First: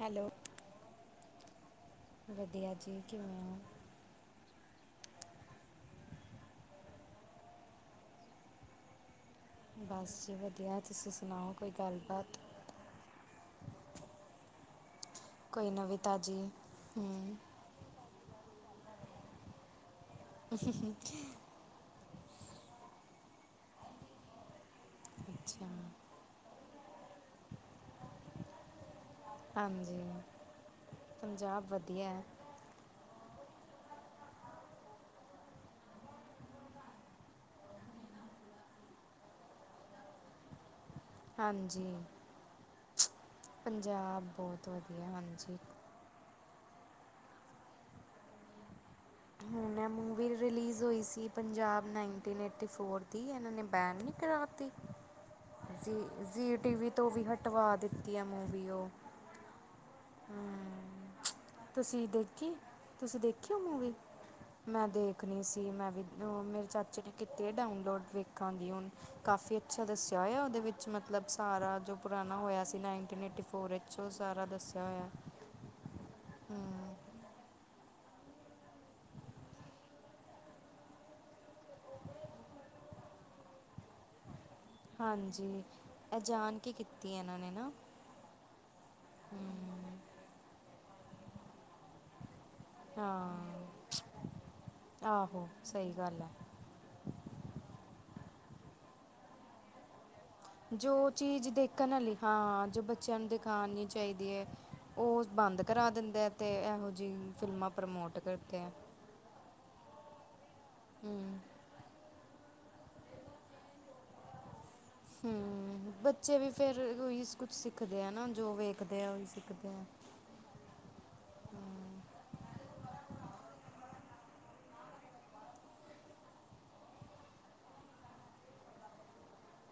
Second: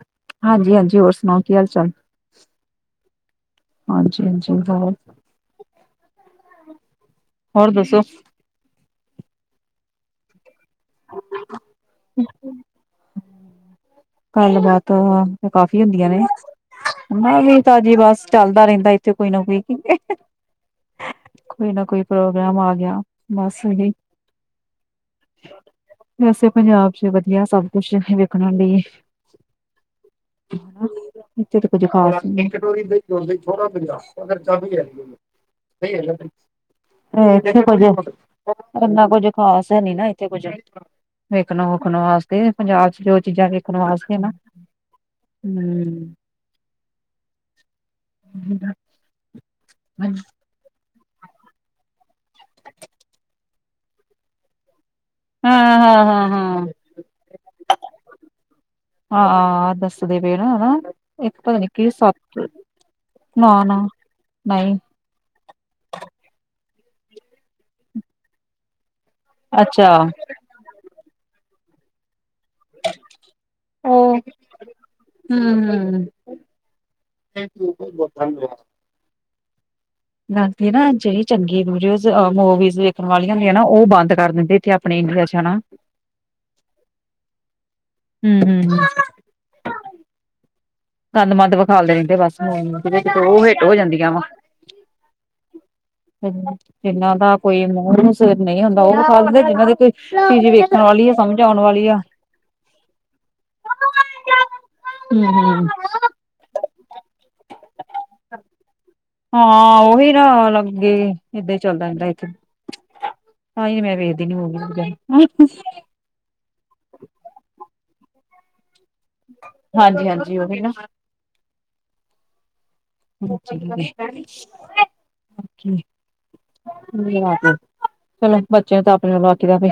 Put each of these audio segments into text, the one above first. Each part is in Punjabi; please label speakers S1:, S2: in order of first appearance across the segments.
S1: ਹੈਲੋ
S2: ਹਾਂਜੀ, ਹਾਂਜੀ, ਹੋਰ ਸਨਾਓ ਕੀ ਹਾਲ ਚਾਲ।
S1: ਵਧੀਆ ਜੀ ਕਿਵੇਂ ਹੋ
S2: ਹਾਂਜੀ, ਹਾਂਜੀ ਹੋਰ ਹੋਰ ਦੱਸੋ
S1: ਬਾੱਸ ਜੀ ਵਦੀਆ, ਤੁਸੀਂ ਸੁਨਾਓ ਕੋਈ ਗੱਲਬਾਤ
S2: ਗੱਲਬਾਤ ਤੇ
S1: ਕੋਈ
S2: ਕਾਫੀ
S1: ਨਵੀਂ
S2: ਹੁੰਦੀਆਂ ਨੇ,
S1: ਤਾਜ਼ੀ
S2: ਮੈਂ ਵੀ ਤਾਂ ਜੀ ਬਸ ਚੱਲਦਾ ਰਹਿੰਦਾ ਇੱਥੇ ਕੋਈ ਨਾ ਕੋਈ।
S1: [inaudible]
S2: ਕੋਈ ਨਾ ਕੋਈ ਪ੍ਰੋਗਰਾਮ ਆ ਗਿਆ ਬਸ ਇਹੀ।
S1: ਅੱਛਾ।
S2: ਵੈਸੇ, ਪੰਜਾਬ ਚ ਵਧੀਆ ਸਭ ਕੁਛ ਵੇਖਣ ਲਈ।
S1: ਹਾਂਜੀ
S2: ਇੱਥੇ
S1: ਪੰਜਾਬ
S2: ਤਾਂ ਕੁੱਝ
S1: ਵਧੀਆ ਹੈ
S2: ਖ਼ਾਸ ਨ ਐ। [unintelligible] [unintelligible] ਇਥੇ ਕੁਜ, ਇੰਨਾ ਕੁਜ ਖਾਸ ਹੈ ਨੀ ਨਾ ਇਥੇ ਕੁਜ। ਵੇਖਣ
S1: ਹਾਂਜੀ
S2: ਵੂਖਣ ਵਾਸਤੇ ਪੰਜਾਬ ਚ ਜੋ ਚੀਜ਼ਾਂ
S1: ਪੰਜਾਬ ਬਹੁਤ ਵਧੀਆ, ਹਾਂਜੀ।
S2: ਹੁੰ।
S1: ਹੁਣ ਐ ਮੂਵੀ ਰੀ ਰਿਲੀਜ਼ ਹੋਈ ਸੀ ਪੰਜਾਬ ਨਾਈਨਟੀਨ ਏਟੀ ਫੋਰ ਦੀ ਇਹਨਾਂ ਨੇ ਬੈਨ ਨਹੀਂ ਕਰਾ ਤੀ। ਜ਼ੀ ਜ਼ੀ
S2: ਹਾਂ-ਹਾਂ-ਹਾਂ-ਹਾਂ
S1: ਟੀਵੀ ਤੋਂ ਵੀ ਹਟਵਾ ਦਿੱਤੀ ਐ ਮੂਵੀ ਉਹ।
S2: ਹਾਂ, ਦੱਸਦੇ ਪੈਣ ਹਨਾ। ਇੱਕ ਪਤਾ ਨੀ ਕੀ
S1: ਤੁਸੀਂ
S2: ਸੱਤ
S1: ਦੇਖੀ, ਤੁਸੀਂ
S2: ਨਾ
S1: ਦੇਖਿ ਓ
S2: ਨਾ
S1: ਮੂਵੀ,
S2: ਨਹੀਂ
S1: ਮੈਂ ਦੇਖ ਖਣੀ ਸੀ ਮੈਂ ਵੀ, ਮੇਰੇ ਚਾਚੇ ਨੇ ਕੀਤੀ ਏ ਡਾਊਨਲੋਡ ਵੇਖਾਂ ਗੀ ਹੁਣ ਕਾਫੀ ਅੱਛਾ ਦੱਸਿਆ ਹੋਇਆ ਉਹਦੇ ਵਿੱਚ ਮਤਲਬ ਸਾਰਾ ਜੋ ਪੁਰਾਣਾ ਹੋਇਆ। ਸੀਂ ਨਾਈਨਟੀਨ ਏਟੀ ਫੋਰ ਈ ਚ ਉਹ ਸਾਰਾ ਦੱਸਿਆ ਹੋਇਆ।
S2: ਹੁੰ।
S1: ਹੁੰ।
S2: [unintelligible] [unintelligible] ਨਾ ਜੇ ਈ ਚੰਗੀ ਵੀਡੀਓ ਅ ਮੂਵੀਜ਼ ਵੇਖਣ ਵਾਲੀਆਂ ਹੁੰਦੀਆਂ ਨੇ ਨਾ, ਉਹ ਬੰਦ ਕਰ ਦਿੰਦੇ ਤੇ
S1: ਹਾਂਜੀ, ਏ ਜਾਣ ਕੇ ਕੀਤੀ ਐ ਇਹਨਾਂ ਨੇ ਨਾ।
S2: ਹੁੰ, ਹੁੰ, ਹੁੰ।
S1: ਹੁੰ।
S2: ਗੰਦ ਮੰੰਦ ਵਿਖਾ ਲਯੀ ਦੇ ਨੇ ਬਸ ਹੁੰ, ਫੇਰ ਇਕ ਤੇ ਉਹ ਹਿੱਟ ਹੋ
S1: ਹਾਂ
S2: ਜਾਂਦੀਆਂ ਵਾ
S1: ਆਹੋ ਸਹੀ ਗੱਲ ਹੈ
S2: ਜਿਨ੍ਹਾਂ ਦਾ ਕੋਈ ਮੂੰਹ ਸਿਰ ਨਹੀਂ ਹੁੰਦਾ ਉਹ ਵਿਖਾ ਦਿੰਦਾ ਜਿਨਾਂ ਦੀ ਕੋਈ [unintelligible]
S1: ਜੋ
S2: ਸਮਝ
S1: ਚੀਜ਼
S2: ਆਉਣ ਵਾਲੀ
S1: ਦੇਖਣ
S2: ਆ
S1: ਆਲੀ, ਹਾਂ, ਜੋ ਬੱਚਿਆਂ ਨੂੰ ਦਿਖਾ ਨੀ ਚਾਹੀਦੀ ਐ ਉਹ
S2: ਹਮ
S1: ਬੰਦ
S2: ਹਮ
S1: ਕਰ ਕਰਾ ਦਿੰਦਾ ਤੇ ਇਹੋ ਜਿਹੀ ਫਿਲਮਾਂ ਪ੍ਰਮੋਟ ਕਰਦੇ ਐ।
S2: ਹਾਂ, ਉਹੀ ਨਾ ਲਗੇ
S1: ਹੂੰ
S2: ਏਦਾਂ ਹੀ ਚੱਲਦਾ ਰਹਿੰਦਾ ਇੱਥੇ। ਤਾਂ ਹੀ ਮੈਂ ਦੇਖਦੀ ਨਹੀਂ ਮੂਵੀ ਜਾ
S1: ਹੁੰ, ਬੱਚੇ ਵੀ ਫੇਰ ਉਹੀ ਕੁਛ ਸਿੱਖਦੇ ਆ ਨਾ, ਜੋ ਵੇਖਦੇ ਆ ਉਹੀ ਸਿੱਖਦੇ ਆ।
S2: ਹਾਂਜੀ, ਉਹਹੀ ਨਾ [inaudible] ਆ ਚਲੋ ਬੱਚਿਆਂ ਨੇ ਤਾਂ ਆਪਣੇ ਨਾਲੋਂ ਆਖੀਦਾ ਵੀ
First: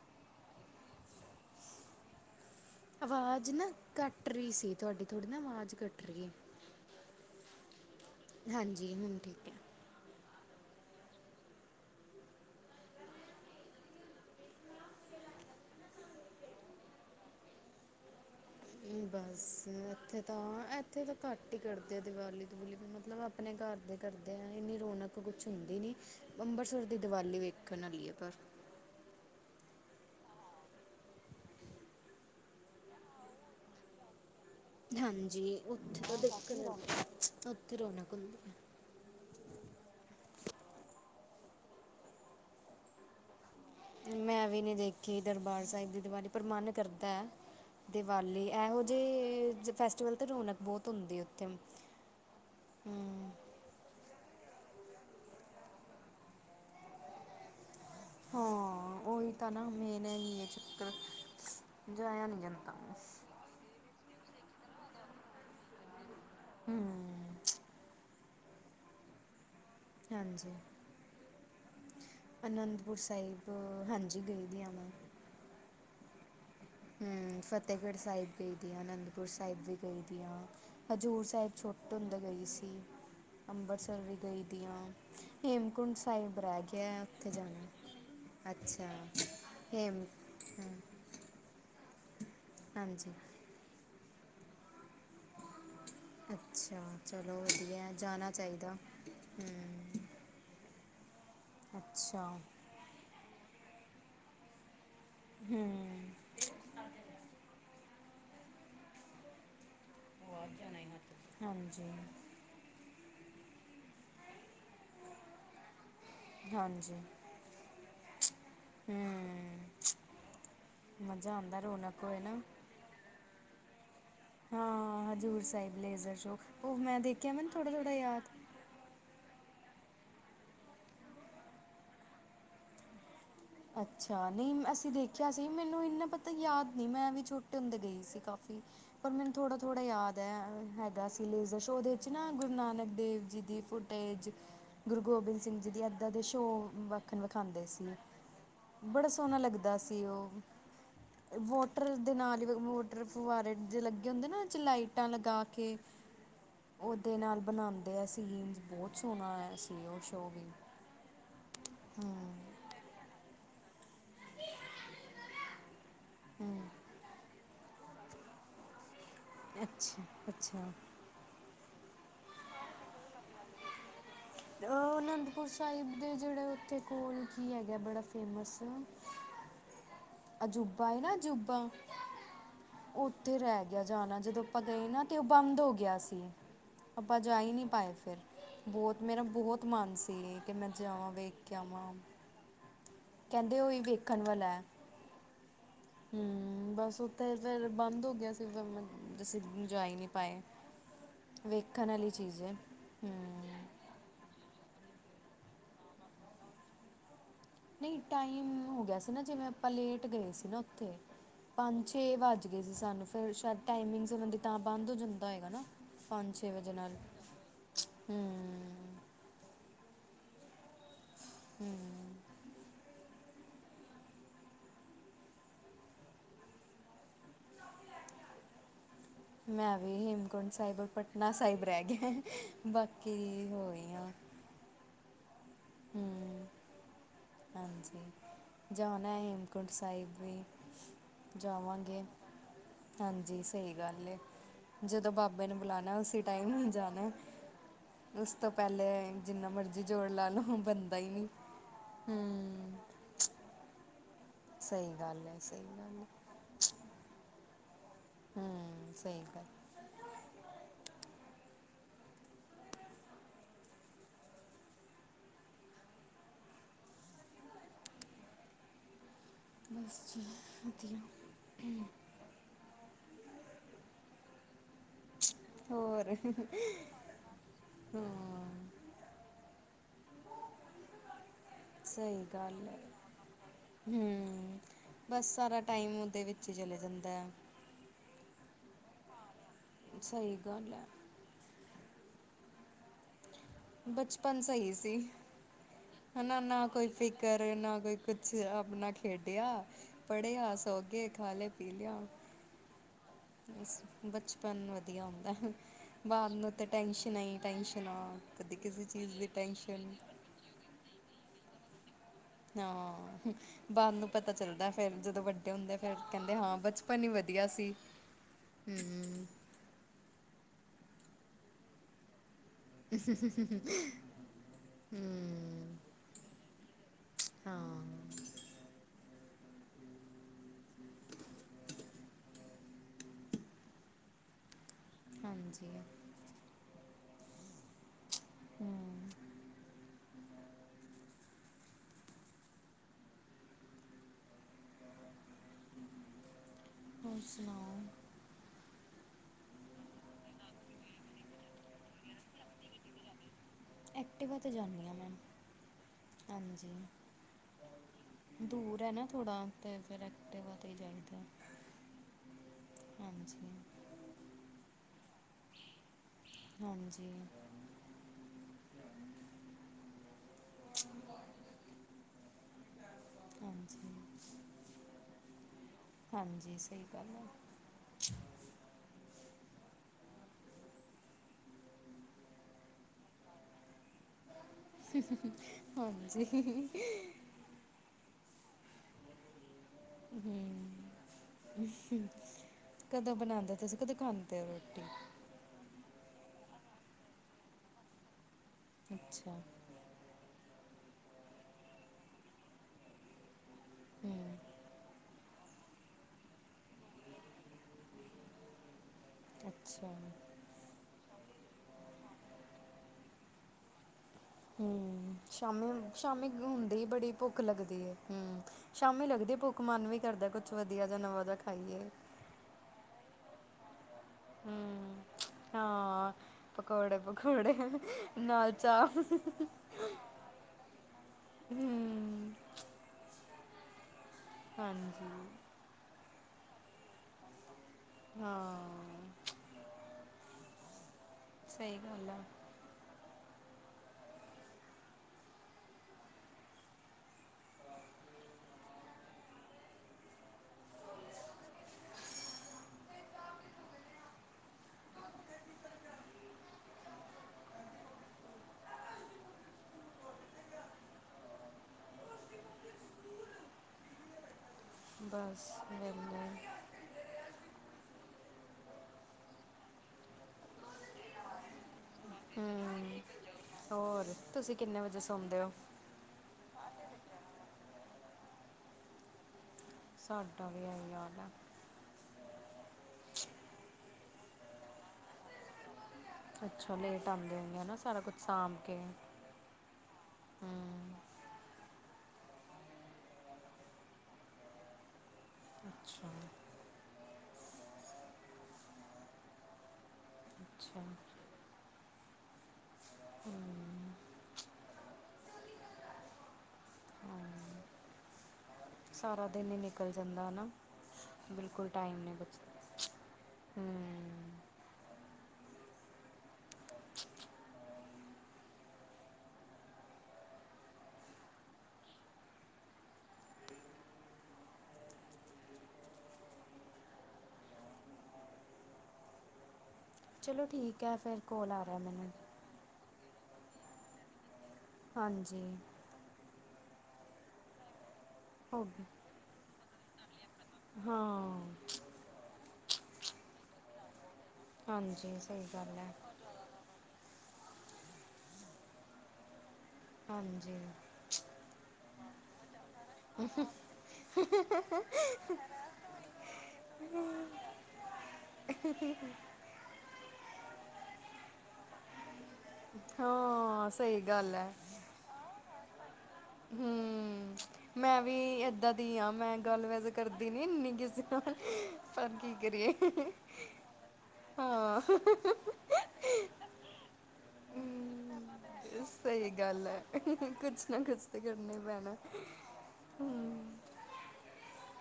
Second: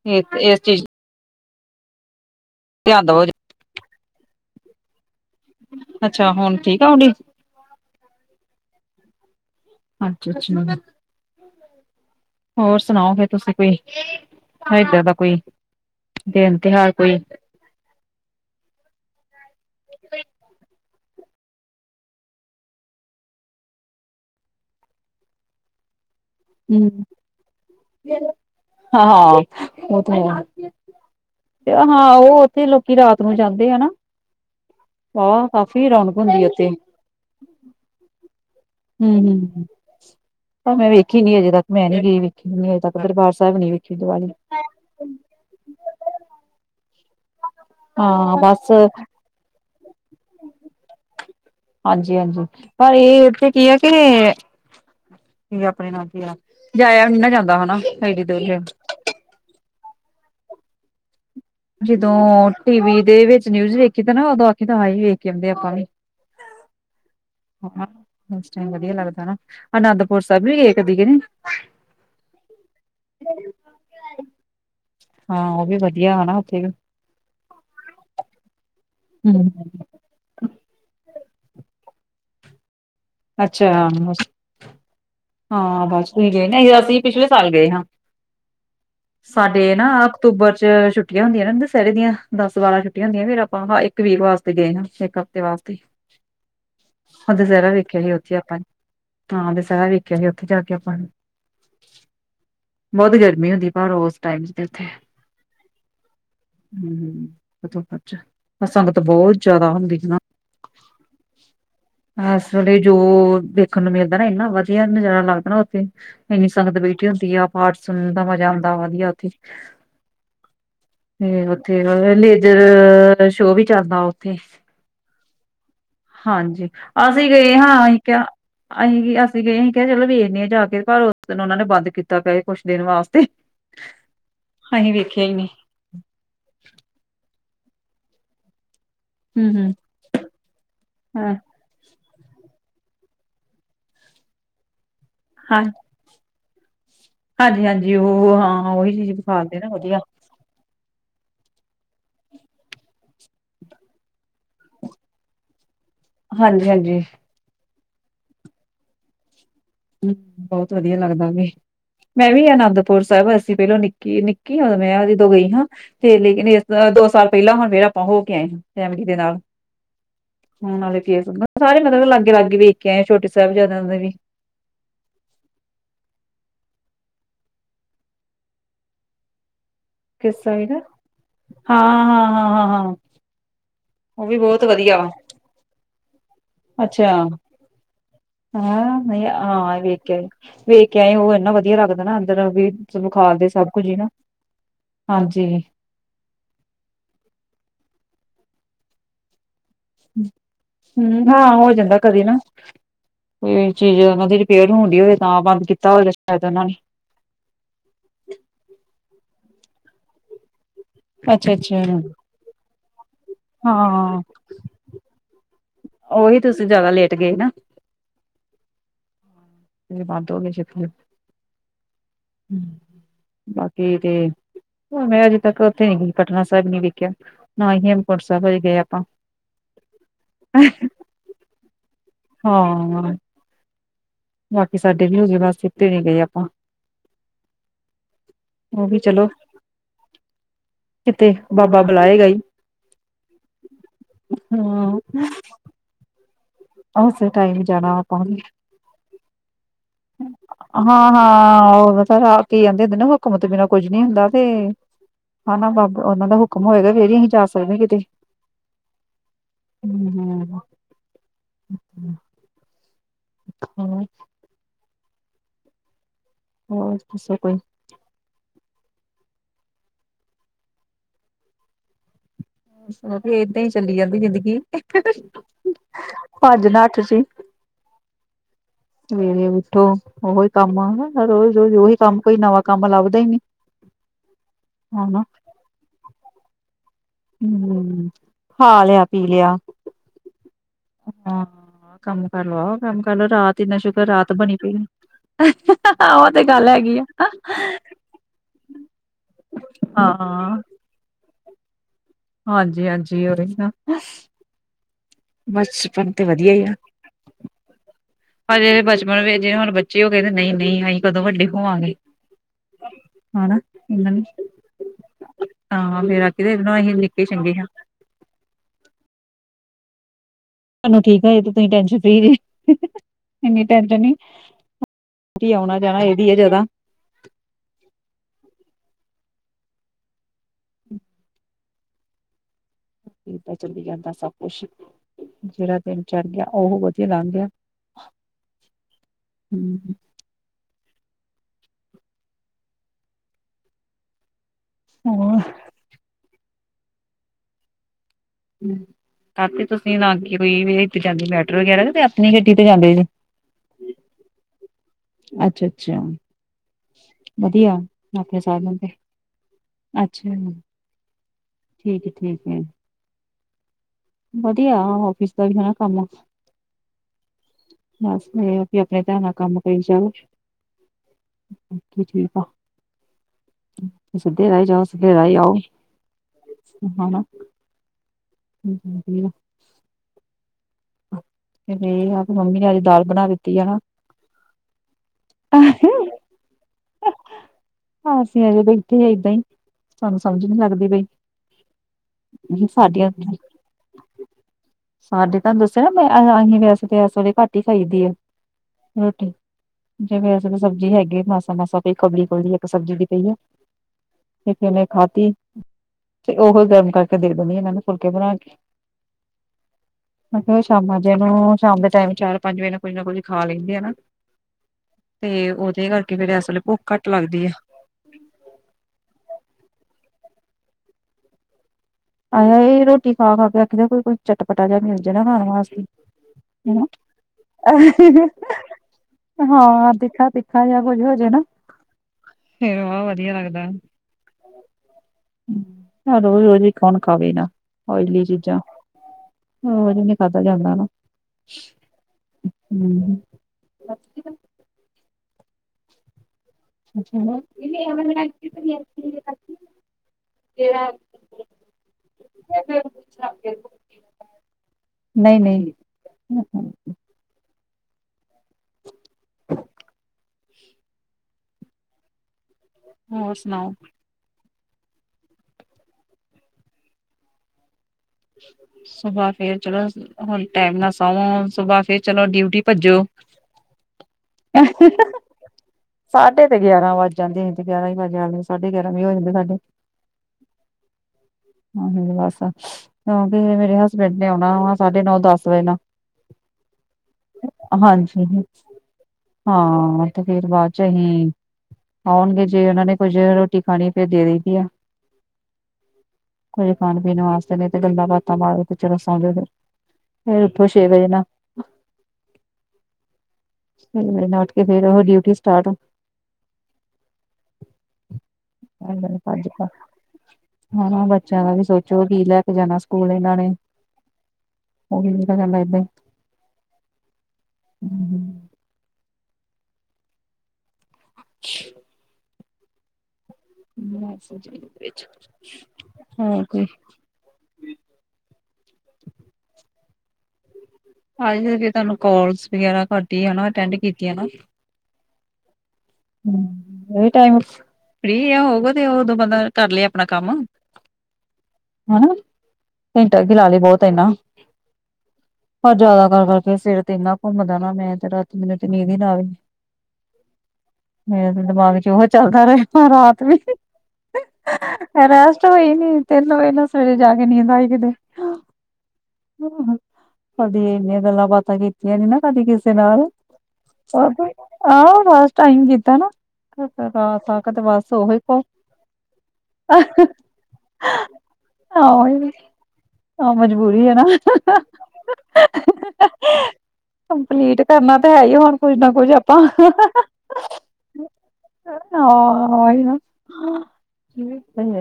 S2: [unintelligible] ਧਿਆਨ ਦਵੋ
S1: ਆਵਾਜ਼ ਨਾ ਕੱਟ ਰਹੀ ਸੀ, ਤੁਹਾਡੀ ਥੋੜ੍ਹੀ ਨਾ ਆਵਾਜ਼ ਕੱਟ ਰਹੀ।
S2: ਅੱਛਾ ਹੁਣ ਠੀਕ ਆ ਉਹਦੀ
S1: ਹਾਂਜੀ, ਹੁਣ ਠੀਕ ਐ।
S2: ਅੱਛਾ-ਅੱਛਾ ਹੋਰ ਸੁਣਾਓ ਫ ਤੁਸੀਂ ਕੋਈ ਹ ਇਦਰ ਦਾ ਕੋਈ ਦਿਨ ਤਿਉਹਾਰ ਕੋਈ
S1: ਬਸ, ਇੱਥੇ ਤਾਂ ਇੱਥੇ ਤਾਂ ਘੱਟ ਹੀ ਕਰਦੇ ਆ ਦਿਵਾਲੀ ਦੁਵਾਲੀ ਮਤਲਬ ਆਪ ਆਪਣੇ ਘਰ ਦੇ ਕਰਦੇ ਆ, ਇੰਨੀ ਰੌਣਕ ਕੁਛ ਹੁੰਦੀ ਨੀ ਅੰਮਬਰਸਰ
S2: ਹੂੰ
S1: ਦੀ ਦੀਵਾਲੀ ਵੇਖਣ ਵਾਲੀ ਐ ਪਰ
S2: ਹਾਂ-ਹਾਂ, ਉਹ ਤੇ ਹੈ। ਤੇ ਹਾਂ, ਉਹ ਉੱਥੇ ਲੋਕੀ ਰਾਤ ਨੂੰ ਜਾਂਦੇ ਹਨਾ।
S1: ਹਾਂਜੀ, ਉੱਥੇ
S2: ਹੁੰਦੀ ਉੱਥੇ
S1: [unintelligible] ਉੱਥੇ ਰੌਣਕ ਹੁੰਦੀ।
S2: ਹੂੰ, ਹੂੰ, ਹੂੰ ਤਾਂ, ਮੈਂ ਵੇਖੀ ਨੀ ਅਜੇ ਤੱਕ ਮੈਂ ਨੀ ਗਈ ਵੇਖੀ ਹਜੇ ਤੱਕ, ਦਰਬਾਰ ਸਾਬ ਨੀ ਵੇ
S1: ਮੈਂ ਵੀ ਨੀ ਦੇਖੀ ਦਰਬਾਰ ਸਾਈਬ ਦੀ ਦੀਵਾਲੀ, ਪਰ ਮਾੱਨ ਕਰਦਾ ਐ।
S2: ਹਾਂ
S1: ਦੀਵਾਲੀ,
S2: ਬਸ
S1: ਐਹੋ ਜੇ, ਜੇ ਫੈਸਟੀਵਲ ਤੇ ਰੋਣਕ ਬੋਤ ਹੁੰਦੀ ਉੱਥੇ
S2: ਹਾਂਜੀ, ਹਾਂਜੀ। ਪਰ
S1: ਹਮ
S2: ਇੱਥੇ ਕੀ ਆ ਕਿ, ਆਪਣੇ ਨਾਲ ਕੀ ਜਾਯਾ ਨੀ ਨਾ ਜਾਂਦਾ ਹਨਾ, ਏਡੀ ਦੂਰ [unintelligible]
S1: ਤਾ ਨਾ ਮੇਨ ਐਈ ਚੱਕਰ ਜਾਇਆ ਨਹੀਂ
S2: ਜਿਦੋਂ
S1: ਜਾਂਦਾ
S2: ਟੀ ਵੀ ਦੇ ਵੇਚ ਨਿਊਜ ਵੇਖੀ ਤਾਂ ਨਾ, ਉਦੋਂ ਆਖੀ ਤਾਂ ਹਾਏ ਵੇਖ ਆਦੇ ਆਪਾਂ ਵੀ
S1: ਹਮ
S2: ਲੰਚ ਟਾਈਮ ਵਦੀਆ ਲੱਗਦਾ ਨਾ ਅਨੰਦਪੁਰ ਸਾਈਬ
S1: ਹਾਂਜੀ
S2: ਵੀ ਗਏ, ਕਦੀ ਕਦੀ
S1: ਅਨੰਦਪੁਰ ਸਾਈਬ, ਹਾਂਜੀ ਗਈ ਦੀ ਆਂ ਮੈਂ
S2: ਹਾਂ, ਓਵੀ ਵਦੀਆ ਹਨਾ ਓਥੇ
S1: ਹੂੰ‌, ‌ ਫਤੇਗੜ ਸਾਈਬ ਗਈ ਦੀ ਆਂ, ਅਨੰਦਪੁਰ
S2: ਹਮ
S1: ਸਾਈਬ ਵੀ ਗਈ ਦੀਆਂ, ਹਜ਼ੂਰ ਸਾਈਬ ਛੋਟ ਹੁੰਦੇ ਗਈ ਸੀ।
S2: ਅੱਛਾ
S1: ਅੰਬਰਸਰ ਵੀ ਗਈ ਦੀ ਆਂ,
S2: ਹਾਂ
S1: ਹੇਮਕੁੰਡ
S2: ਬਸ ਤੁਸੀਂ
S1: ਸਾਈਬ
S2: ਗਏ ਨਾ ਅਸੀਂ
S1: ਰੈਗੇਆ
S2: ਪਿਛਲੇ
S1: ਓਥੇ
S2: ਸਾਲ ਗਏ ਹਾਂ
S1: ਜਾਣਾ ਅੱਛਾ,
S2: ਸਾਡੇ ਨਾ
S1: ਹੇਮ
S2: ਅਕਤੂਬਰ ਚ
S1: [unintelligible]
S2: ਛੁੱਟੀਆਂ ਹੁੰਦੀਆਂ ਨਾ ਦਸੈਰੇ ਦੀਆਂ, ਦਾੱਸ ਬਾਰਾਂ ਛੁੱਟੀਆਂ
S1: ਹਾਂਜੀ
S2: ਹੁੰਦੀਆਂ ਫੇਰ ਆਪਾਂ ਹਾਂ ਏਕ ਵੀਕ ਵਾਸਤੇ ਗਏ ਹਾਂ [unintelligible] ਵਾਸਤੇ,
S1: ਅੱਛਾ
S2: ਹਾ
S1: ਚਲੋ
S2: ਦਸੈਰਾ ਵੇ
S1: ਵਧੀਆ
S2: ਜੇੜੀ
S1: ਜਾਣਾ
S2: ਓਥੇ ਆਪਾਂ ਨੇ,
S1: ਚਾਹੀਦਾ
S2: ਹਾਂ ਦਸੈਰਾ
S1: ਹਮ
S2: ਵੇਖੇਆ ਸੀ ਓਥੇ ਜਾਕੇ ਆਪਾਂ ਨੇ।
S1: ਅੱਛਾ
S2: ਬੋਤ ਗਰਮੀ ਹੁੰਦੀ ਪਰ ਓਸ ਟਾਏਮ ਓਥੇ
S1: ਹੂੰ।
S2: ਹੂੰ, ‌ ਬੋਤ ਜਾਦਾ, ਸਾਨੂੰ ਬੋਤ ਜਾਦਾ ਹੁੰਦੀ ਸੀ ਨਾ
S1: [unintelligible] ਹਾਂਜੀ।
S2: ਐਸ ਵੇਲੇ ਜੋ, ਦੇਖਨ ਨੂੰ ਮਿਲਦਾ ਨਾ ਏਨਾ ਵਦੀਆ ਨਜ਼ਾਰਾ ਲੱਗਦਾ ਨਾ ਓਥੇ ਏਨੀ ਸੰਗਤ
S1: ਹਾਂਜੀ
S2: ਬੈਠੀ ਹੁੰਦੀ ਆ, ਪਾਠ ਸੁਨਨ ਦਾ ਮਜ਼ਾ ਆਂਦਾ ਵਦੀਆ ਓਥੇ
S1: ਹਮ ਮਜ਼ਾ
S2: ਤੇ
S1: ਆਉਂਦਾ
S2: ਓਥੇ
S1: ਰੌਣਕ ਹੋਏ ਨਾ
S2: ਲੇਜਰ ਅ, ਸ਼ੋਅ ਵੀ ਚੱਲਦਾ ਓਥੇ
S1: ਹਾਂ, ਹਜ਼ੂਰ ਸਾਈਬ ਲੇਜ਼ਰ ਸ਼ੋਅ
S2: ਹਾਂਜੀ
S1: ਓ ਮੈਂ ਦੇਖਆ ਮੈਨ ਥੋੜਾ, ਥੋੜਾ ਯਾਦ
S2: ਅਹੀਂ, ਅਸੀਂ ਗਏ ਹੀ ਕੇਆ ਚਲੋ ਵੇਖਨੇ ਆ ਜਾਕੇ, ਪਰ ਓਸ ਦੇਨ ਓਨਾਂ ਨੇ ਬਾੰਦ ਕੀਤਾ ਪੇਆ ਕੋਛ ਦੇਨ ਵਾਸਤੇ
S1: ਅੱਛਾ, ਨਈਂ ਅਸੀ‌
S2: ਅਸੀਂ ਵੇਖਿਆ
S1: ਦੇਖਆ
S2: ਹੀ
S1: ਸੀ
S2: ਨਹੀਂ
S1: ਮੇਨ ਮੈਨੂੰ ਏਨਾ ਪਤਾ ਯਾਦ ਨੀ, ਮੈਂ ਵੀ ਛੋਟੇ ਹੁੰਦੇ ਗਈ ਸੀ ਕਾਫ਼ੀ। ਪਰ ਮੈਨੂੰ
S2: ਹੂੰ
S1: ਥੋੜਾ,
S2: ਹੂੰ
S1: ਥੋੜਾ ਯਾਦ ਐ, ਹੈਗਾ ਸੀ
S2: ਹਾਂ
S1: ਲੇਜਰ ਸ਼ੋ ਓਦੇ ਚ ਨਾ ਗੁਰੂ ਨਾਨਕ ਦੇਵ ਜੀ ਦੀ ਫੋਟੇਜ, ਗੁਰੂ ਗੋਬਿੰਦ ਸਿੰਘ ਜੀ ਦੀਆ ਐਦਾ ਦੇ ਸ਼ੋਅ [unintelligible]
S2: ਹਾਂਜੀ,
S1: ਸੀ
S2: ਹਾਂਜੀ। ਓ ਹਾਂ ਉਹੀ
S1: ਬੜਾ
S2: ਚੀਜ਼
S1: ਸੋਨਾ
S2: ਵਿਖਾਲਦੇ ਨਾ
S1: ਲੱਗਦਾ
S2: ਵਧੀਆ।
S1: ਸੀ ਓ ਵੋਟਰ ਦੇ ਨਾਲ ਵੀ, ਵੋਟਰ ਫਵਾਰੇ ਜੇ ਲੱਗੇ ਹੁੰਦੇ ਨਾ, ਲਾਈਟਾਂ ਲਗਾ ਕੇ
S2: ਹਾਂਜੀ-ਹਾਂਜੀ।
S1: ਓਦੇ ਨਾਲ ਬਨਾਂਦੇ ਆ ਸੀਨ, ਬੋਤ ਸੋਨਾ ਐ।
S2: ਹੂੰ, ਬੋਤ ਵਦੀਆ ਲੱਗਦਾ ਵੇ, ਮੈਂ ਵੀ
S1: ਹੂੰ-ਹੂੰ
S2: ਆਨੰਦ ਪੁਰ ਸਾਈਬ ਅਸੀ ਪੇਲੋਂ ਨਿੱਕੀ, ਨਿੱਕੀ ਮੈਂ ਜਦੋਂ ਗਈ ਨਾ, ਤੇ ਲੇਕਿਨ ਏਸ ਦੋ ਸਾਲ ਪੈਲਾਂ ਹੋਂਦੇ ਬੋਹੋਂ ਕੇ, ਫੈਮਿਲੀ ਦੇ ਨਾਲ
S1: ਅੱਛਾ, ਅੱਛਾ।
S2: ਹੁਣ ਵਾਲੇ ਸਾਰੇ ਮਤਲਬ ਲਾਗੇ, ਲਾਗੇ ਵੇਖ ਕੇ ਆਏ ਆਂ, ਛੋ ਸੈਬਜ਼ਾਦੇਆਂ ਦੇ ਵੀ
S1: ਅਨੰਦਪੁਰ ਸਾਈਬ ਦੇ ਜੇੜੇ ਓਥੇ ਕੋਲ ਕੀ ਹੈਗਾ ਬੜਾ ਫੇਮਸ
S2: ਕਿਸ ਸਾਈਡ
S1: ਅਜੂਬਾ ਏ ਨਾ ਅਜੂਬਾ,
S2: ਹਾਂ-ਹਾਂ-ਹਾਂ-ਹਾਂ-ਹਾਂ
S1: ਓਥੇ ਰੈਗੇਆ ਜਾਨਾ
S2: ਉਹ ਵੀ
S1: ਜਦੋਂ ਆਪਾਂ
S2: ਬਹੁਤ
S1: ਗਏ
S2: ਵਧੀਆ
S1: ਨਾ
S2: ਵਾ
S1: ਤੇ ਬਾੰਦ ਹੋਗੇਆ ਸੀ, ਆਪਾਂ ਜਾਈ ਨੀ‌ ਪਾਏ ਫੇਰ
S2: ਹੈਂ ਨਈ ਹਾਂ ਵੇਥਆ,
S1: ਕਿ ਮੈਂ
S2: ਵੇਖਆ
S1: ਜਾਵਾਂ
S2: ਓ
S1: ਵੇਖ
S2: ਐਨਾ
S1: ਕੇ
S2: ਵਦੀਆ
S1: ਆਵਾਂ
S2: ਲੱਗਦਾ ਨਾ ਅੰਦਰ ਦਾ ਵੀ ਬੁਖਾਰ ਦੇ
S1: ਕਹਿੰਦੇ
S2: ਸਾੱਭ
S1: ਉਹੀ
S2: ਕੁਝ ਈ ਨਾ,
S1: ਵੇਖਣ ਵਾਲਾ ਹੈ।
S2: ਹਾਂਜੀ।
S1: ਹੂੰ, ਬਾੱਸ ਓਤੇ ਫੇਰ ਬੰਦ ਹੋਗੇਆ ਸੀ, ਫੇਰ ਮੈ ਅਸੀਂ ਜਾ ਈ ਨੀ ਪਾਏ,
S2: ਹੂੰ ਹਾਂ ਹੋ
S1: ਵੇਖਨ
S2: ਜਾਂਦਾ
S1: ਆਲੀ
S2: ਕਦੇ ਨਾ
S1: ਚੀਜ਼ ਐ। ਹੂੰ
S2: ਕੋਈ ਚੀਜ਼ ਓਨਾਂ ਦੀ ਰਿਪੇਅਰ ਹੋਦੀ ਹੋਵੇ, ਤਾਂ ਬਾੰਦ ਕੀਤਾ ਹੋਵੇ ਸ਼ਾਏਦ ਓਨਾਂ ਨੇ
S1: ਨਹੀ ਟਾਈਮ ਹੋ ਗਿਆ ਸੀ ਨਾ ਜਿਵੇਂ, ਆਪਾਂ ਲੇਟ ਗਏ ਸੀ ਨਾ ਉੱਥੇ।
S2: ਅੱਛਾ ਅੱਛਾ
S1: ਪੰਜ ਛੇ ਵੱਜ ਗਏ ਸੀ ਸਾਨੂੰ। ਫਿਰ ਸ਼ਾਇਦ ਟਾਈਮਿੰਗ
S2: ਹਾਂ
S1: ਉਹਨਾਂ ਦੀ ਤਾਂ ਬੰਦ ਹੋ ਜਾਂਦਾ ਹੈਗਾ ਨਾ। ਪੰਜ
S2: ਉਹੀ
S1: ਛੇ
S2: ਤੁਸੀਂ
S1: ਵਜੇ
S2: ਜ਼ਿਆਦਾ
S1: ਨਾਲ,
S2: ਲੇਟ ਗਏ ਨਾ
S1: ਹੂੰ।
S2: ਮੇਰੇ [inaudible]
S1: ਹੂੰ।
S2: ਬਾਕੀ ਤੇ ਮੈਂ ਅਜੇ ਤੱਕ ਓਥੇ ਨੀ ਗਈ, ਪਟਨਾ ਸਾਹਿਬ ਨੀ ਵੇਖਿਆ, ਨਾ ਹੀ ਹੇਮਕੁੰਟ ਸਾਹਿਬ ਗਏ ਆਪਾਂ।
S1: ਮੈਂ ਵੀ, ਹੇਮਕੁੰਟ ਸਾਹਿਬ, ਪਟਨਾ ਸਾਹਿਬ ਰਹਿ ਗਿਆ।
S2: ਹਾਂ
S1: ਕੀ ਹੋਈਆਂ?
S2: ਬਾਕੀ ਸਾਡੇ ਵੀ ਹੋ ਗਏ, ਬਸ ਇੱਥੇ ਨੀ ਗਏ ਆਪਾਂ।
S1: ਹਾਂਜੀ,
S2: ਉਹ ਵੀ
S1: ਜਾਨਾ
S2: ਚਲੋ
S1: ਏ ਹੇਮਕੁੰਟ ਸਾਹਿਬ ਵੀ।
S2: ਕਿਤੇ, ਬਾਬਾ
S1: ਜਾਵਾਂਗੇ
S2: ਬੁਲਾਏਗਾ ਈ।
S1: ਹਾਂਜੀ, ਸਹੀ ਗੱਲ ਏ। ਜਦੋਂ
S2: ਹਾਂ
S1: ਬਾਬੇ ਨੂੰ ਬੁਲਾਣਾ ਉਸੀ ਟਾਈਮ ਹੀਂ ਜਾਣਾ।
S2: ਉਸੇ ਟਾਈਮ ਜਾਣਾ ਆਪਾਂ
S1: ਉਸ
S2: ਵੀ।
S1: ਤੋਂ ਪਹਿਲੇ ਜਿੰਨਾ ਮਰਜ਼ੀ ਜੋਰ ਲਾ ਲਓ, ਬਣਦਾ
S2: ਹਾਂ
S1: ਈ ਨੀਂ।
S2: ਹਾਂ ਓ [unintelligible] ਕਈ ਆਂਦੇ ਹੁੰਦੇ ਨਾ ਹੁਕੁਮ ਤੋ ਬਿਨਾਂ ਕੁੱਝ ਨੀ ਹੁੰਦਾ। ਤੇ
S1: ਸਹੀ ਗੱਲ ਹੈ,
S2: ਹਾਂ,
S1: ਸਹੀ
S2: ਹਾਂ, ਹਾਂ,
S1: ਗੱਲ ਹੈ,
S2: ਉਹਨਾਂ ਦਾ ਹੁਕਮ ਹੋਏਗਾ ਫੇਰ ਅਸੀਂ ਜਾ ਸਕਦੇ ਕਿਤੇ।
S1: ਹੂੰ, ਸਹੀ ਗੱਲ।
S2: ਹੂੰ- ਹੂੰ [inaudible] ਹੋਰ ਦੱਸੋ ਕੋਈ?
S1: [unintelligible] ਬਸ ਜੀ, ਵਦੀਆਂ। ਹੂੰ
S2: ਰੋ ਕੇ ਏਦਾਂ ਈ ਚਲੀ ਜਾਂਦੀ ਜ਼ਿੰਦਗੀ।
S1: ਹੋਰ,
S2: ਭੱਜ ਨੱਠ ਸੀ
S1: [unintelligible]
S2: ਸਵੇਰੇ ਉਠੋ, ਓਹੋ ਈ ਕੰਮ। ਰੋਜ਼, ਰੋਜ਼ ਓਹੀ ਕੰਮ,
S1: ਸਹੀ
S2: ਕੋਈ ਨਵਾਂ
S1: ਗੱਲ ਹੈ।
S2: ਕੰਮ ਲੱਭਦਾ ਈ ਨੀ।
S1: ਹੂੰ,
S2: ਹਨਾ
S1: ਬਸ ਸਾਰਾ ਟਾਈਮ ਉਹਦੇ ਵਿੱਚ ਹੀ ਚਲੇ ਜਾਂਦੈ।
S2: ਹੂੰ, ਖਾ ਲਿਆ, ਪੀ ਲਿਆ।
S1: ਸਹੀ ਗੱਲ ਐ।
S2: ਹਾਂ, ਕੰਮ ਕਰਵਾਓ, ਕੰਮ ਕਰਲੋ ਰਾਤ ਇੰਨਾ ਸ਼ੁਕਰ ਰਾਤ
S1: ਬਚਪਨ
S2: ਬਣੀ
S1: ਸਈ
S2: ਪਈ
S1: ਸੀ।
S2: ਉਹ
S1: ਹੈਨਾ,
S2: ਤੇ
S1: ਨਾ
S2: ਗੱਲ
S1: ਕੋਈ
S2: ਹੈਗੀ ਆ
S1: ਫਿਕਰ, ਨਾ ਕੋਈ ਕੁਛ। ਆਪਣਾ ਖੇਡਿਆ ਪੜ੍ਹਿਆ,
S2: ਹਾਂ
S1: ਸੌਗੇ, ਖਾ ਲੇ, ਪੀ ਲਿਆ।
S2: ਹਾਂਜੀ, ਹਾਂਜੀ। ਉਹੀ ਨਾ
S1: ਬਸ ਬਚਪਨ ਵਧੀਆ ਹੁੰਦੈ,
S2: ਬਚਪਨ
S1: ਬਾਦ ਨੂੰ
S2: ਵਧੀਆ
S1: ਤੇ ਟੈਂਸ਼ਨਾ ਈ ਟੈਂਸ਼ਨਾ।
S2: ਪਰ ਜਿਹੜੇ ਬਚਪਨ ਵੀ ਜੇ ਹੁਣ ਬੱਚੇ ਹੋ ਗਏ ਦੇ ਨਹੀਂ-ਨਹੀਂ, ਅਸੀਂ ਕਦੋਂ ਵੱਡੇ ਹੋਵਾਂਗੇ?
S1: ਹਾਂ
S2: ਹਨਾ
S1: ਬਾਅਦ ਨੂੰ
S2: ਇਹਨਾਂ ਨੇ
S1: ਪਤਾ ਚੱਲਦਾ ਫੇਰ। ਜਦੋਂ ਵੱਡੇ ਹੁੰਦੇ, ਫਿਰ
S2: ਹਾਂ ਫੇਰ
S1: ਕਹਿੰਦੇ
S2: ਆਖੀ ਦਾ
S1: ਹਾਂ
S2: ਇਹਦੇ ਨਾਲੋਂ ਅਸੀਂ
S1: ਬਚਪਨ ਹੀ
S2: ਨਿੱਕੇ
S1: ਵਧੀਆ ਸੀ।
S2: [unintelligible]
S1: ਹੂੰ।
S2: ਤੁਹਾਨੂੰ ਠੀਕ ਆ ਇਹਏ, ਤੁਸੀਂ ਟੈਨਸ਼ਨ ਫਰੀ ਰਹੇ। ਇਨੀ ਟੈਂਸ਼ਨ ਨੀ, ਆਉਣਾ
S1: ਹੂੰ
S2: ਜਾਣਾ ਇਹਦੀ ਹੈ ਜਿਆਦਾ।
S1: ਹਾਂ।
S2: ਬੱਸ ਚਲੀ ਜਾਂਦਾ ਸਭ ਕੁਛ।
S1: ਹਾਂਜੀ
S2: ਜਿਹੜਾ ਦਿਨ ਚੱੜ ਗਿਆ, ਉਹ ਵਧੀਆ ਲੰਘ ਗਿਆ।
S1: ਹੂੰ
S2: ਹੂੰ। ਹੋਰ?
S1: ਹੋਰ ਸੁਣਾਓ?
S2: ਹਾਂ ਫੇਰ ਤੁਸੀਂ ਨਾਨਕੇ ਬਈ ਕਿਦੇ ਤੇ ਜਾਂਦੇ, ਮੈਟਰੋ ਵਗੈਰਾ ਤੇ ਆਪਣੀ ਗੱਡੀ ਤੇ ਜਾਂਦੇ ਜੇ?
S1: ਐਕਟੀਵਾ 'ਤੇ ਜਾਂਨੀ ਆ ਮੈਂ।
S2: ਅੱਛਾ, ਅੱਛਾ।
S1: ਹਾਂਜੀ।
S2: ਬਦੀਆ [unintelligible] ਸਾਦਨ
S1: ਦੂਰ
S2: ਤੇ
S1: ਹੈ ਨਾ ਥੋੜ੍ਹਾ ਤੇ ਫਿਰ
S2: ਅੱਛਾ,
S1: ਐਕਟਿਵਾ 'ਤੇ ਹੀ ਜਾਈਦਾ
S2: ਠੀ ਠੀਕ ਏ, ਠੀਕ ਏ
S1: ਹਾਂਜੀ
S2: ਵਦੀਆ ਓਫੀਸ ਦਾ ਵੀ ਹਨਾ ਕੰਮ।
S1: ਹਾਂਜੀ।
S2: ਬਸ ਫੇਰ ਆਪਨੀ, ਆਪਨੀ ਭੈਨਾ ਕੰਮ ਕਰੀ ਜਾਨ। ਠੀਕ ਆ,
S1: ਹਾਂਜੀ
S2: ਸਿੱਦੇ ਰਾਹ ਈ ਜਾਓ, ਸੀਦੇ ਰਾਹ ਈ ਆਓ।
S1: ਹਾਂਜੀ, ਸਈ ਗਾੱਲ ਆ।
S2: ਹੂੰ, ਹੂੰ। ਆਪ ਮੰਮੀ ਨੇ ਆਜ ਦਾਲ ਬਣਾ ਕੇ ਦਿੱਤੀ ਆਨਾ।
S1: ਹਾਂਜੀ।
S2: ਹਾਂ ਅਸੀਂ ਐਵੇ ਬੈਠੇ ਆਂ ਏਦਾਈ, ਸਾਨੂੰ ਸਮਜ ਨੀ ਲੱਗਦੀ ਪਈ।
S1: ਕਦੋਂ ਬਨਾਂਦੇ ਤੁਸੀ ਕਦੋਂ ਖਾਂਦੇ ਓ ਰੋਟੀ?
S2: ਸਾਡੇ ਤੁਹਾਨੂੰ ਦੱਸੇਆ ਨਾ ਮੈਂ ਆ ਐਨੀ ਅਸੀਂ ਵੈਸੇ ਤਾਂ ਐਸ ਵੇਲੇ ਘੱਟ ਈ ਖਾਈਦੀ ਏ,
S1: ਅੱਛਾ
S2: ਰੋਟੀ। ਜਿਵੇਂ ਏਸ ਵੇਲੇ ਸਬਜੀ ਹੈਗੀ, ਮਾਸਾ-ਮਾਸਾ ਪਈ ਕੋਲੀ ਕੋਈ ਇੱਕ ਸਬਜੀ ਦੀ ਪਈ ਆ
S1: ਹਮ
S2: ਫੇਰ ਕੀਨੇ ਖਾਤੀ ਤੇ ਓਹ ਗਰਮ ਕਰਕੇ ਦੇ ਦੇਨੀ ਆ ਏਨਾਂ ਨੂ ਫੂਲਕੇ ਬਣਾ ਕੇ।
S1: ਅੱਛਾ।
S2: ਮੈਂ ਕੇਹਾ ਸ਼ਾਮਾਂ ਜੇਆ ਨੂੰ ਸ਼ਾਮ ਦੇ ਟੈਮ ਚਾਰ, ਪੰਜ ਵਜੇ ਨਾਲ ਕੁੱਝ ਨਾ ਕੁੱਝ ਖਾ ਲੈਂਦੇ ਆ ਨਾ
S1: ਹੂੰ,
S2: ਤੇ
S1: ਸ਼ਾਮੀ
S2: ਉਹਦੇ ਕਰਕੇ
S1: ਸ਼ਾਮੀ
S2: ਫੇਰ ਇਸ ਵੇਲੇ
S1: ਹੁੰਦੇ ਹੀ
S2: ਭੁੱਖ ਘੱਟ
S1: ਬੜੀ ਭੁੱਖ
S2: ਆ
S1: ਲੱਗਦੀ ਹੂੰ, ਸ਼ਾਮੀ ਲੱਗਦੀ ਭੁੱਖ ਮਨ ਵੀ ਕਰਦਾ ਕੁਛ ਵਦੀਆ ਜਾ ਨਵਾਂ ਜਾ ਖਾਈਏ।
S2: ਐਵੇ ਏ ਰੋਟੀ ਖਾ-ਖਾ ਕੇ ਆੱਕ ਦਾ ਕੋਈ। ਕੋਈ ਚਟਪਟਾ ਜਾ ਮਿਲ਼
S1: ਹਮ
S2: ਜੇ ਨਾ ਖਾਣ ਵਾਸਤੇ
S1: ਹਾਂ ਪਕੌੜੇ ਪਕੌੜੇ ਨਾਲ ਚਾਹ
S2: ਹਾਂ, ਤਿੱਖਾ-ਤਿੱਖ ਐਜਾ ਕੋਜ ਹੋਜੇ ਨਾ,
S1: ਹਮ
S2: ਫੇਰ ਵੋ ਵਦੀਆ ਲਗਦੈ।
S1: ਹਾਂਜੀ।
S2: ਰੋਜ-ਰੋਜ ਵੀ ਕੌਣ ਖਾਵੇ ਨਾ, ਓਇਲੀ
S1: ਹਾਂ
S2: ਚੀਜਾਂ। ਰੋਜ ਨੀ ਖਾਦਾ ਜਾਂਦਾ ਨਾ।
S1: ਸਈ ਗੱਲ ਐ।
S2: ਹੂੰ। [unintelligible] [unintelligible] ਨਈ-ਨਈ। ਹੋਰ ਸੁਨਾਓ?
S1: ਬਾਸ ਵਦੀਆ।
S2: ਸੁਬਾਹ ਫੇਰ ਚਲੋ ਹੋਨ ਟੈਮ ਨਾਲ ਸਾਰਾ, ਸੁਬਾਹ ਫੇਰ ਚਲੋ ਡਿਊਟੀ
S1: ਹਮ
S2: ਭੱਜੋ।
S1: ਹੋਰ, ਤੁਸੀ ਕਿੰਨੇ ਵਜੇ ਸੌਦੇ ਓ?
S2: ਸਾਡੇ ਕ ਗੇਆਰਾਂ ਵੱਜ ਜਾਂਦੇ ਨੇ, ਅਹੀਂ ਤੇ ਗੇਆਰਾਂ ਵਜੇ ਆਂਦੇ ਸਾਡੇ ਗੇਆਰਾਂ ਵਜੇ ਹੋ ਜਾਂਦੇ ਸਾਡੇ।
S1: ਸਾਡਾ ਵੀ ਆਈ ਹਾਲ ਆ।
S2: ਆਹੀ ਬਾਸ, ਕੇਓਕਿ ਮੇਰੇ ਹਸਬੈਂਡ ਨੇ ਆਉਣਾ, ਸਾਡੇ ਨੋ ਦਾਸ ਵਜੇ ਨਾ।
S1: ਅੱਛਾ, ਲੇਟ ਆਉਂਦੇ ਹੋਂਗੇ ਨਾ ਸਾਰਾ ਕੁਛ
S2: ਹਾਂਜੀ
S1: ਸਾਂਬ ਕੇ।
S2: ਹਾਂ, ਤੇ ਫੇਰ ਬਾਚੋ
S1: ਹਮ
S2: ਅਹੀਂ ਆਉਨਗੇ ਜੇ ਓਨਾਂ ਨੇ ਕੁੱਝ, ਰੋਟੀ ਖਾਣੀ ਫੇਰ ਦੇ ਦਈ ਦੀ ਆ।
S1: ਅੱਛਾ
S2: ਕੁਝ ਖਾਣ-ਪੀਣ ਵਾਸਤੇ ਨਈ ਤੇ ਗੱਲਾਂ, ਬਾਤਾਂ ਮਾਰੋ ਕੁਛ ਰਸਾਂ ਦੇਦੋ ਫੇਰ ਉਠੋ
S1: ਅੱਛਾ
S2: ਸੇ਼ ਵਜੇ ਨਾਲ।
S1: ਹੂੰ।
S2: ਫੇਰ ਮੇਰੇ ਨਾਲ ਉੱਠ ਕੇ ਫੇਰ ਓ ਡਿਊਟੀ ਸਟਾਟ। [inaudible]
S1: ਹਾਂ
S2: [unintelligible]
S1: ਸਾਰਾ ਦਿਨ ਹੀ ਨਿਕਲ ਜਾਂਦਾ ਨਾ
S2: ਬੱਚਿਆਂ ਦਾ ਵੀ
S1: ਬਿਲਕੁਲ ਟਾਈਮ
S2: ਸੋਚੋ
S1: ਨਹੀਂ
S2: ਕੀ ਲੈ ਜਾਣਾ
S1: ਬਚਦਾ
S2: ਸਕੂਲ ਇਹਨਾਂ ਨੇ,
S1: ਹਮ
S2: ਉਹ ਵੀ ਨਿਕਲ ਜਾਂਦਾ ਏਦਾਂ ਈ। ਹਮ [unintelligible] ਹੋਰ ਕੋਈ?
S1: ਚਲੋ, ਠੀਕ ਹੈ ਫਿਰ
S2: ਅੱਜ,
S1: ਕੋਲ ਆ ਰਿਹਾ
S2: ਤੁਹਾਨੂੰ
S1: ਮੈਨੂੰ
S2: ਕੋਲਸ ਵਗੈਰਾ ਘੱਟ ਹੀ ਹਨਾ, ਅਟੈੰਡ ਕੀਤੀ ਐ ਨਾ?
S1: ਹਾਂਜੀ।
S2: ਇਹ ਟਾਈਮ ਫਰੀ ਆ,
S1: ਹੋ
S2: ਹੋਵੋ
S1: ਗਈ
S2: ਤੇ ਉਦੋਂ ਬੰਦਾ ਕਰ ਲਏ ਆਪਣਾ ਕੰਮ।
S1: ਹਾਂ।
S2: ਹੋਰ ਘੰਟਾ, ਕੀ ਲਾ ਲਏ ਬਹੁਤ ਐ ਇੰਨਾ,
S1: ਹਾਂਜੀ ਸਹੀ
S2: ਪਰ
S1: ਗੱਲ ਹੈ
S2: ਜਿਆਦਾ ਕਰ ਕਰਕੇ ਸਿਰ ਤੇ, ਇੰਨਾ ਘੁੰਮਦਾ ਨਾ ਮੈਂ ਤੇ ਰਾਤ ਮੈਨੂੰ ਤੇ ਨੀਂਦ ਹੀ ਨਾ ਆਵੇ।
S1: ਹਾਂਜੀ।
S2: ਮੇਰੇ ਤੇ ਦਿਮਾਗ ਚ, ਉਹ ਚੱਲਦਾ ਰਿਹਾ ਰਾਤ ਵੀ ਰੈਸਟ ਹੋਈ ਨੀ, ਤਿੰਨ ਵਜ਼ੇ ਸਵੇਰੇ ਜਾ ਕੇ ਨੀਂਦ ਆਈ ਕਿੱਧਰੇ
S1: ਹਾ -ਹਾ, ਹਾ
S2: ਕਦੇ ਇੰਨੀਆਂ ਗੱਲਾਂ- ਬਾਤਾਂ ਕੀਤੀਆਂ ਨੀ ਨਾ, ਕਦੀ ਕਿਸ ਨਾਲ,
S1: ਹਾਂ ਸਹੀ
S2: ਆਹ
S1: ਗੱਲ ਹੈ
S2: ਫਸਟ ਟਾਈਮ ਕੀਤਾ ਨਾ। ਰਾਤ
S1: ਹੂੰ
S2: ਆ ਕੇ ਤੇ ਬਸ,
S1: ਮੈਂ ਵੀ ਏਦਾਂ ਦੀ ਆ ਮੈਂ ਗੱਲ ਵੈਸੇ ਕਰਦੀ ਨੀ ਇੰਨੀ ਕਿਸੇ ਨਾਲ
S2: [unintelligible]
S1: ਪਰ
S2: ਆਵਾਂਗੀ
S1: ਕੀ ਕਰੀਏ
S2: ਮਜਬੂਰੀ ਹੈ ਨਾ
S1: ਹਾਂ
S2: ਕੰਪਲੀਟ ਕਰਨਾ, ਤਾਂ ਹੈ ਹੀ ਹੁਣ ਕੁੱਝ
S1: ਹਮ,
S2: ਨਾ ਕੁੱਝ
S1: ਸਹੀ
S2: ਆਪਾਂ
S1: ਗੱਲ ਹੈ ਕੁਛ ਨਾ, ਕੁਛ ਤੇ ਕਰਨਾ ਹੀ ਪੈਣਾ,
S2: ਹਾਂ
S1: ਹਮ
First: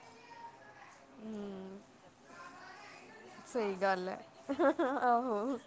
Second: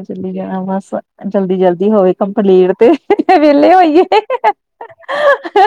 S2: ਚਲੀ ਜਾਣਾ ਬਸ, ਜਲਦੀ
S1: ਹਮ,
S2: -ਜਲਦੀ ਹੋਵੇ ਕੰਪਲੀਟ ਤੇ ਵਿੇਹਲੇ
S1: ਸਹੀ ਗੱਲ
S2: ਹੋਈਏ।
S1: ਹੈ ਆਹੋ